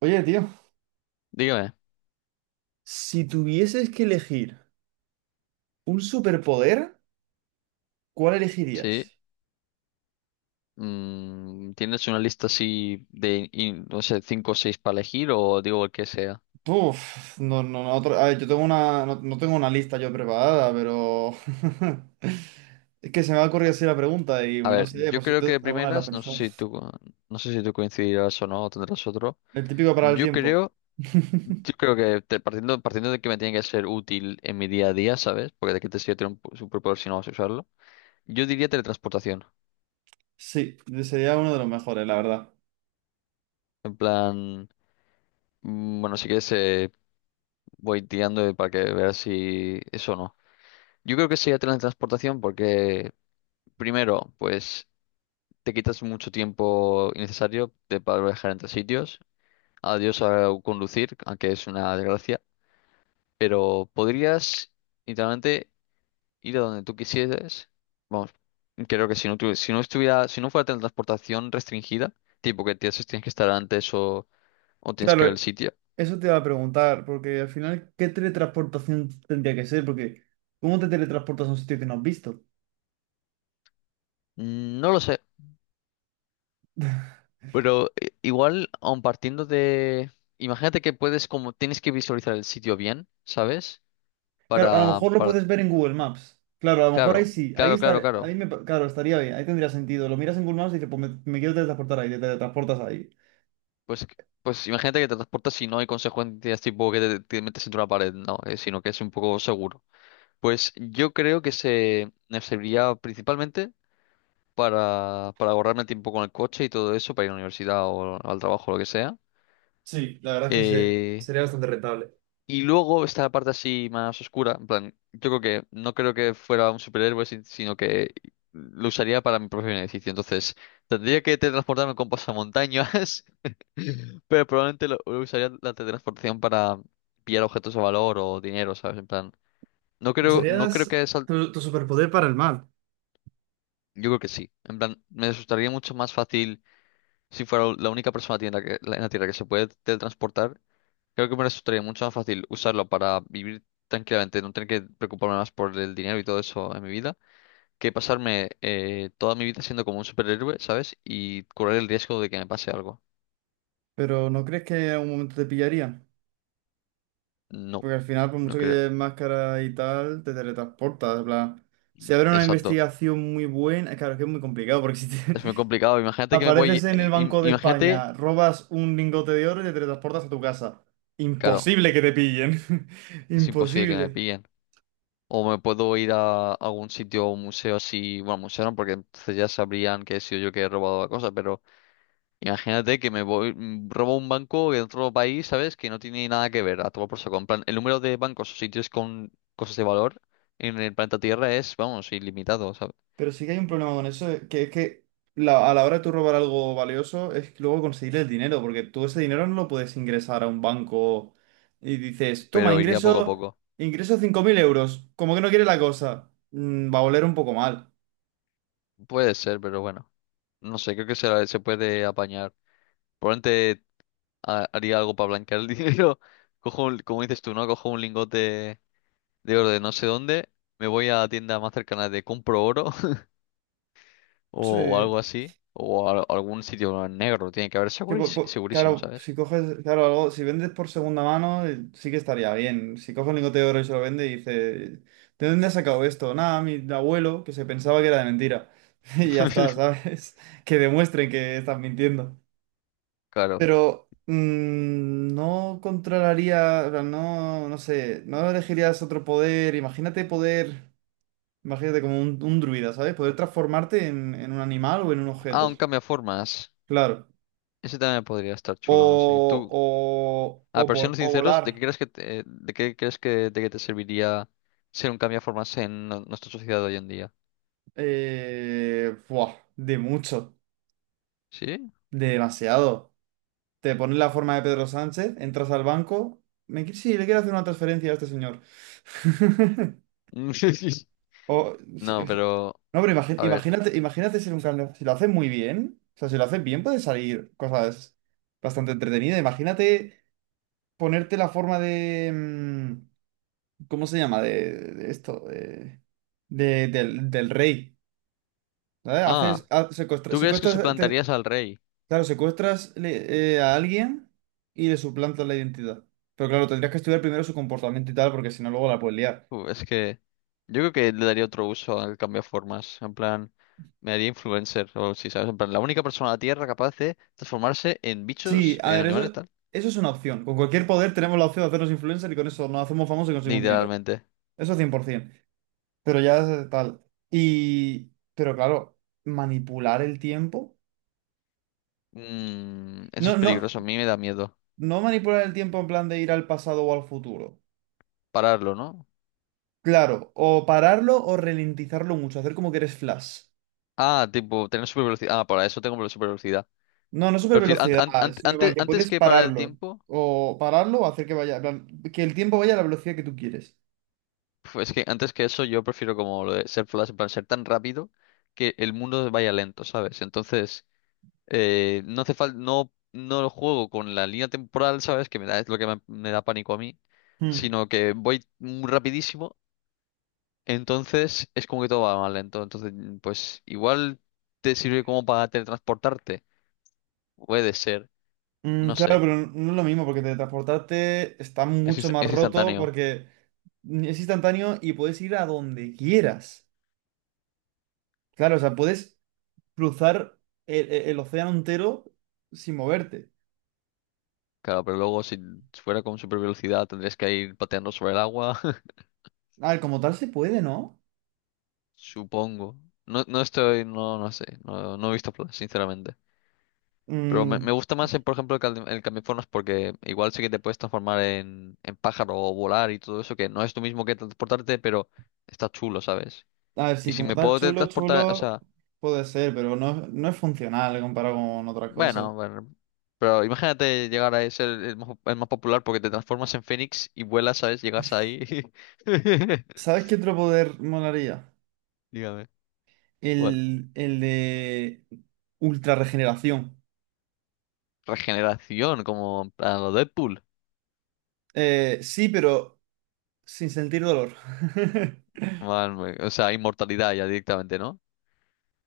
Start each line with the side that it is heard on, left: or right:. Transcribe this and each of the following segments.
right: Oye, tío,
left: Dígame,
right: si tuvieses que elegir un superpoder, ¿cuál
left: sí.
right: elegirías?
left: ¿Tienes una lista así de, in- no sé, cinco o seis para elegir o digo el que sea?
right: Uf, no, no, no, otro- a ver, yo tengo una, no tengo una lista yo preparada, pero es que se me ha ocurrido así la pregunta y
left: A
right: bueno, no
left: ver,
right: sé,
left: yo
right: por si
left: creo que
right: tú
left: de
right: alguna vez la has
left: primeras, no sé
right: pensado.
left: si tú, no sé si tú coincidirás o no, o tendrás otro.
right: El típico para el
left: Yo
right: tiempo.
left: creo, yo creo que partiendo de que me tiene que ser útil en mi día a día, ¿sabes? Porque de qué te sirve tener un pu- superpoder si no vas a usarlo. Yo diría teletransportación.
right: Sí, sería uno de los mejores, la verdad.
left: En plan, bueno, si quieres voy tirando para que veas si eso o no. Yo creo que sería teletransportación porque primero, pues te quitas mucho tiempo innecesario de para viajar entre sitios. Adiós a conducir, aunque es una desgracia. Pero podrías literalmente ir a donde tú quisieras. Vamos, creo que si no, si no fuera transportación restringida, tipo que tienes que estar antes o tienes
right: Claro,
left: que ver el sitio.
right: eso te iba a preguntar, porque al final, ¿qué teletransportación tendría que ser? Porque ¿cómo te teletransportas a un sitio que no has visto?
left: No lo sé. Pero igual, aun partiendo de. Imagínate que puedes, como tienes que visualizar el sitio bien, ¿sabes?
right: Claro, a lo
left: Para,
right: mejor lo
left: para,
right: puedes ver en Google Maps. Claro, a lo mejor ahí
left: claro,
right: sí, ahí
left: claro, claro,
right: estar,
left: claro.
right: claro, estaría bien, ahí tendría sentido. Lo miras en Google Maps y dices, pues me quiero teletransportar ahí, te teletransportas ahí.
left: Pues, pues imagínate que te transportas y no hay consecuencias tipo que te metes entre una pared, no, sino que es un poco seguro. Pues yo creo que se me serviría principalmente para ahorrarme el tiempo con el coche y todo eso, para ir a la universidad o al trabajo o lo que sea.
right: Sí, la verdad es que
left: Eh,
right: sería bastante rentable.
left: y luego está la parte así más oscura, en plan, yo creo que no creo que fuera un superhéroe, sino que lo usaría para mi propio beneficio. Entonces, tendría que teletransportarme con pasamontañas, pero probablemente lo usaría la teletransportación para pillar objetos de valor o dinero, ¿sabes? En plan, no creo
right: Usarías
left: que sal-
right: tu superpoder para el mal.
left: yo creo que sí. En plan, me resultaría mucho más fácil si fuera la única persona en en la Tierra que se puede teletransportar. Creo que me resultaría mucho más fácil usarlo para vivir tranquilamente, no tener que preocuparme más por el dinero y todo eso en mi vida, que pasarme toda mi vida siendo como un superhéroe, ¿sabes? Y correr el riesgo de que me pase algo.
right: Pero ¿no crees que en algún momento te pillaría?
left: No,
right: Porque al final, por
left: no
right: mucho que
left: creo.
right: lleves máscara y tal, te teletransportas, en plan, si habrá una
left: Exacto.
right: investigación muy buena, claro, es que es muy complicado, porque si te,
left: Es muy complicado. Imagínate que me
right: apareces
left: voy...
right: en el Banco de
left: Imagínate...
right: España, robas un lingote de oro y te teletransportas a tu casa.
left: Claro,
right: Imposible que te pillen.
left: es imposible que me
right: Imposible.
left: pillen. O me puedo ir a algún sitio, un museo así... Bueno, museo no, porque entonces ya sabrían que he sido yo que he robado la cosa, pero... Imagínate que me voy, robo un banco de otro país, ¿sabes? Que no tiene nada que ver, a todo por saco. En plan, el número de bancos o sitios con cosas de valor en el planeta Tierra es, vamos, ilimitado, ¿sabes?
right: Pero sí que hay un problema con eso, que es que a la hora de tú robar algo valioso es luego conseguir el dinero, porque tú ese dinero no lo puedes ingresar a un banco y dices, toma,
left: Pero iría poco a
right: ingreso,
left: poco.
right: ingreso 5.000 euros, como que no quiere la cosa. Va a oler un poco mal.
left: Puede ser, pero bueno. No sé, creo que se puede apañar. Probablemente haría algo para blanquear el dinero. Cojo un- como dices tú, ¿no? Cojo un lingote de oro de no sé dónde. Me voy a la tienda más cercana de compro oro o
right: Sí.
left: algo así. O algún sitio negro. Tiene que haber
right: Que,
left: segurísimo, segurísimo,
right: claro,
left: ¿sabes?
right: si coges, claro, algo, si vendes por segunda mano, sí que estaría bien. Si coges un lingote de oro y se lo vende y dice ¿de dónde has sacado esto? Nada, mi abuelo, que se pensaba que era de mentira. Y ya está, ¿sabes? Que demuestren que estás mintiendo.
left: Claro.
right: Pero no controlaría, o sea, no, no sé, no elegirías otro poder. Imagínate como un druida, ¿sabes? Poder transformarte en un animal o en un
left: Ah,
right: objeto.
left: un cambiaformas.
right: Claro.
left: Ese también podría estar chulo, no sé. Tú, a ver, siendo
right: O
left: sinceros,
right: volar.
left: ¿de qué crees que de qué te serviría ser un cambiaformas en no- nuestra sociedad de hoy en día?
right: Buah, de mucho,
left: ¿Sí?
right: de demasiado. Te pones la forma de Pedro Sánchez, entras al banco. Sí, le quiero hacer una transferencia a este señor. O- es-
left: No,
right: es-
left: pero,
right: no, pero
left: a ver.
right: imagínate, imagínate ser un cambio. Si lo haces muy bien, o sea, si lo haces bien, puede salir cosas bastante entretenidas. Imagínate ponerte la forma de, ¿cómo se llama? De esto, del, del rey. ¿Vale? Haces,
left: Ah, ¿tú crees que
right: secuestras,
left: suplantarías al rey?
right: claro, secuestras a alguien y le suplantas la identidad. Pero claro, tendrías que estudiar primero su comportamiento y tal, porque si no, luego la puedes liar.
left: Es que yo creo que le daría otro uso al formas. En plan, me haría influencer o si ¿sabes? En plan, la única persona en la Tierra capaz de transformarse en
right: Sí,
left: bichos,
right: a
left: en
right: ver,
left: animales, tal.
right: eso es una opción. Con cualquier poder tenemos la opción de hacernos influencer y con eso nos hacemos famosos y conseguimos dinero.
left: Literalmente.
right: Eso 100%. Pero ya tal. Pero claro, manipular el tiempo.
left: Eso
right: No,
left: es
right: no,
left: peligroso, a mí me da miedo.
right: no manipular el tiempo en plan de ir al pasado o al futuro.
left: Pararlo, ¿no?
right: Claro, o pararlo o ralentizarlo mucho, hacer como que eres Flash.
left: Ah, tipo, tener super velocidad. Ah, para eso tengo la super velocidad.
right: No, no super
left: Prefiero,
right: velocidad, sino en plan que
left: antes
right: puedes
left: que parar el
right: pararlo.
left: tiempo,
right: O pararlo o hacer que vaya, en plan, que el tiempo vaya a la velocidad que tú quieres.
left: pues es que antes que eso yo prefiero como lo de ser Flash, en plan, ser tan rápido que el mundo vaya lento, ¿sabes? Entonces, no hace falta, no lo juego con la línea temporal, ¿sabes? Que me da, es lo que me da pánico a mí,
right: Hmm.
left: sino que voy muy rapidísimo. Entonces es como que todo va mal lento. Entonces, pues igual te sirve como para teletransportarte. Puede ser, no
right: Claro,
left: sé.
right: pero no es lo mismo porque teletransportarte está
left: Es,
right: mucho más
left: es
right: roto
left: instantáneo.
right: porque es instantáneo y puedes ir a donde quieras. Claro, o sea, puedes cruzar el océano entero sin moverte.
left: Claro, pero luego si fuera con super velocidad tendrías que ir pateando sobre el agua.
right: A ver, como tal se puede, ¿no?
left: Supongo. No sé. No, no he visto Flash, sinceramente. Pero
right: Mm,
left: me gusta más, por ejemplo, el, el cambiaformas porque igual sí que te puedes transformar en pájaro o volar y todo eso, que no es lo mismo que transportarte, pero está chulo, ¿sabes?
right: a ver,
left: Y
right: sí,
left: si
right: como
left: me
right: tal,
left: puedo
right: chulo,
left: teletransportar, o
right: chulo,
left: sea.
right: puede ser, pero no, no es funcional comparado con otras cosas.
left: Bueno, bueno, pero imagínate llegar a ser el más popular porque te transformas en Fénix y vuelas, ¿sabes? Llegas ahí.
right: ¿Sabes qué otro poder molaría?
left: Dígame. ¿Cuál?
right: El de ultra regeneración.
left: Regeneración, como a lo Deadpool.
right: Sí, pero sin sentir dolor.
left: Man, o sea, inmortalidad ya directamente, ¿no?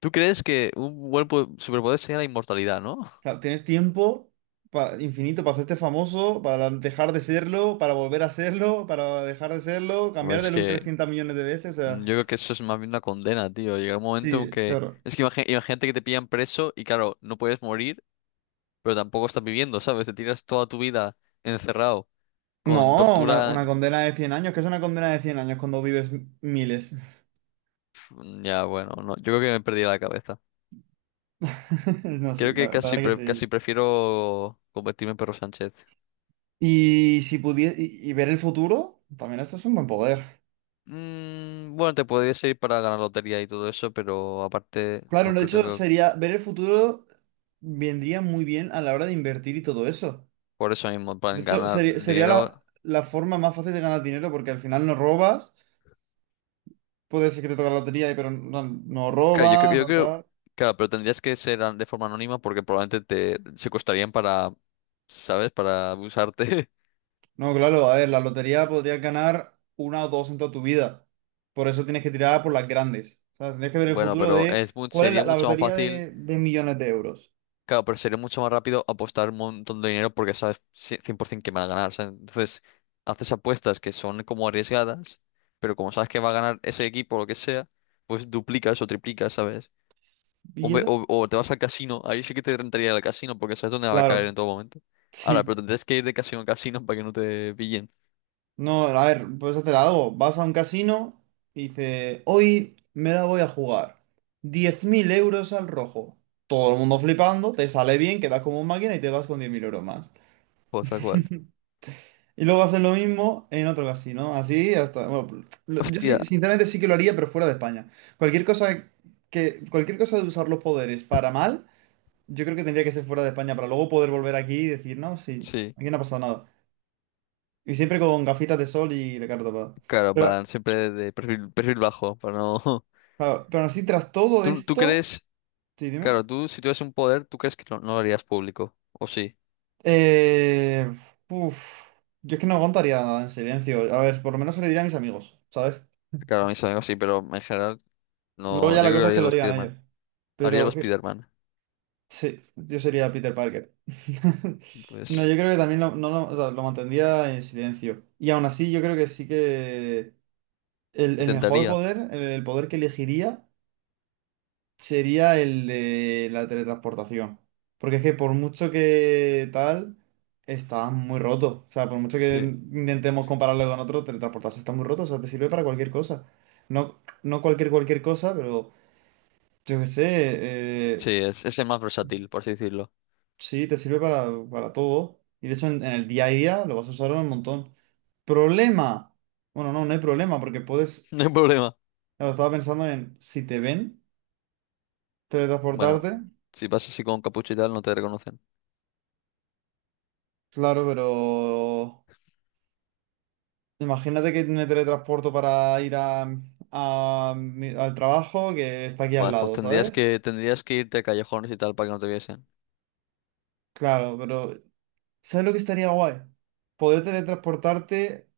left: ¿Tú crees que un buen po- superpoder sería la inmortalidad, no?
right: Claro, tienes tiempo para, infinito para hacerte famoso, para dejar de serlo, para volver a serlo, para dejar de serlo, cambiar de
left: Pues
right: look
left: que
right: 300 millones de veces. O sea,
left: yo creo que eso es más bien una condena, tío. Llegará un momento en
right: sí,
left: que...
right: claro.
left: Es que imagínate que te pillan preso y claro, no puedes morir, pero tampoco estás viviendo, ¿sabes? Te tiras toda tu vida encerrado con
right: No,
left: tortura.
right: una condena de 100 años. ¿Qué es una condena de 100 años cuando vives miles?
left: Ya, bueno, no, yo creo que me he perdido la cabeza.
right: No, sí,
left: Creo
right: la
left: que
right: verdad es que
left: casi
right: sí.
left: prefiero convertirme en Perro Sánchez.
right: Y si pudiese y ver el futuro, también este es un buen poder.
left: Bueno, te podría ir para ganar lotería y todo eso, pero aparte,
right: Claro,
left: no
right: de
left: creo
right: hecho,
left: que
right: sería ver el futuro, vendría muy bien a la hora de invertir y todo eso.
left: por eso mismo, para
right: De hecho,
left: ganar
right: sería, sería
left: dinero.
right: la forma más fácil de ganar dinero porque al final no robas. Puede ser que te toque la lotería, pero no, no robas,
left: Yo
right: no
left: creo,
right: tal.
left: claro, pero tendrías que ser an- de forma anónima porque probablemente te secuestrarían para, ¿sabes? Para abusarte.
right: No, claro, a ver, la lotería podrías ganar una o dos en toda tu vida. Por eso tienes que tirar por las grandes. O sea, tienes que ver el
left: Bueno,
right: futuro
left: pero
right: de
left: es mu-
right: cuál es
left: sería
right: la
left: mucho más
right: lotería
left: fácil.
right: de millones de euros.
left: Claro, pero sería mucho más rápido apostar un montón de dinero porque sabes ci- cien por 100% que van a ganar. ¿Sabes? Entonces, haces apuestas que son como arriesgadas, pero como sabes que va a ganar ese equipo o lo que sea, pues duplicas o triplicas, ¿sabes? O,
right: Y esas,
left: o te vas al casino, ahí sí que te rentaría el casino porque sabes dónde va a caer
right: claro.
left: en todo momento. Ahora,
right: Sí.
left: pero tendrías que ir de casino a casino para que no te pillen.
right: No, a ver, puedes hacer algo. Vas a un casino y dices, hoy me la voy a jugar 10.000 euros al rojo. Todo el mundo flipando, te sale bien, quedas como un máquina y te vas con 10.000 euros más.
left: Pues tal cual.
right: Y luego haces lo mismo en otro casino, así hasta... Bueno,
left: Hostia,
right: sinceramente sí que lo haría, pero fuera de España. Cualquier cosa cualquier cosa de usar los poderes para mal, yo creo que tendría que ser fuera de España para luego poder volver aquí y decir, no, sí,
left: sí.
right: aquí no ha pasado nada. Y siempre con gafitas de sol y la cara tapada.
left: Claro,
right: Pero
left: van siempre de perfil, perfil bajo, para no...
right: claro, pero aún así, tras todo
left: ¿Tú, tú
right: esto,
left: crees...
right: sí, dime.
left: Claro, tú si tuvieras un poder, ¿tú crees que no lo harías público? ¿O sí?
right: Eh, uf, yo es que no aguantaría nada en silencio. A ver, por lo menos se lo diría a mis amigos, ¿sabes?
left: Claro, a mis amigos sí, pero en general
right: Luego
left: no.
right: ya
left: Yo
right: la
left: creo que
right: cosa es que
left: haría
right: lo
left: los
right: digan ellos.
left: Spiderman. Haría
right: Pero
left: los
right: que,
left: Spiderman.
right: sí, yo sería Peter Parker. No,
left: Pues
right: yo creo que también lo, no lo, o sea, lo mantendría en silencio. Y aún así, yo creo que sí que el mejor
left: intentaría.
right: poder, el poder que elegiría sería el de la teletransportación. Porque es que por mucho que tal, está muy roto. O sea, por mucho que
left: Sí.
right: intentemos compararlo con otro, teletransportarse está muy roto. O sea, te sirve para cualquier cosa. No, cualquier cosa, pero yo qué sé,
left: Sí,
right: eh,
left: es el más versátil, por así decirlo.
right: sí, te sirve para todo. Y de hecho en el día a día lo vas a usar un montón. Problema. Bueno, no, no hay problema porque puedes...
left: No hay problema.
right: Claro, estaba pensando en si te ven
left: Bueno,
right: teletransportarte.
left: si vas así con capucha y tal, no te reconocen.
right: Claro, pero... Imagínate que me teletransporto para ir a, al trabajo que está aquí al
left: Vale, pues
right: lado, ¿sabes?
left: tendrías que irte a callejones y tal para que no te viesen.
right: Claro, pero ¿sabes lo que estaría guay? Poder teletransportarte,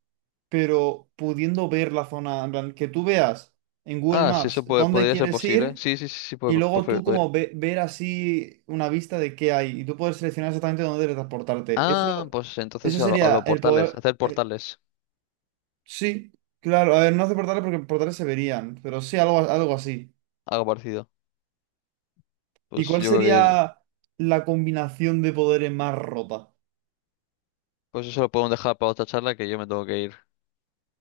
right: pero pudiendo ver la zona, en plan, que tú veas en Google
left: Ah, sí,
right: Maps
left: eso puede-
right: dónde
left: podría ser
right: quieres
left: posible.
right: ir
left: Sí, sí, sí, sí,
right: y
left: puede, pues,
right: luego
left: puede-
right: tú
left: puede.
right: como ver así una vista de qué hay y tú puedes seleccionar exactamente dónde teletransportarte.
left: Ah, pues
right: Eso
left: entonces a
right: sería
left: los
right: el
left: portales,
right: poder...
left: hacer portales,
right: Sí, claro, a ver, no hace portales porque portales se verían, pero sí algo, algo así.
left: algo parecido.
right: ¿Y
left: Pues
right: cuál
left: yo creo que,
right: sería la combinación de poderes más rota?
left: pues eso lo podemos dejar para otra charla que yo me tengo que ir.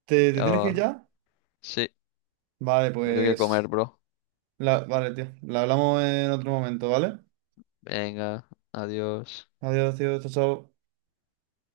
right: Te tienes que ir
left: Ya,
right: ya?
left: sí.
right: Vale,
left: Me tengo que comer,
right: pues...
left: bro.
right: vale, tío. La hablamos en otro momento, ¿vale?
left: Venga, adiós.
right: Adiós, tío. Chao, chao.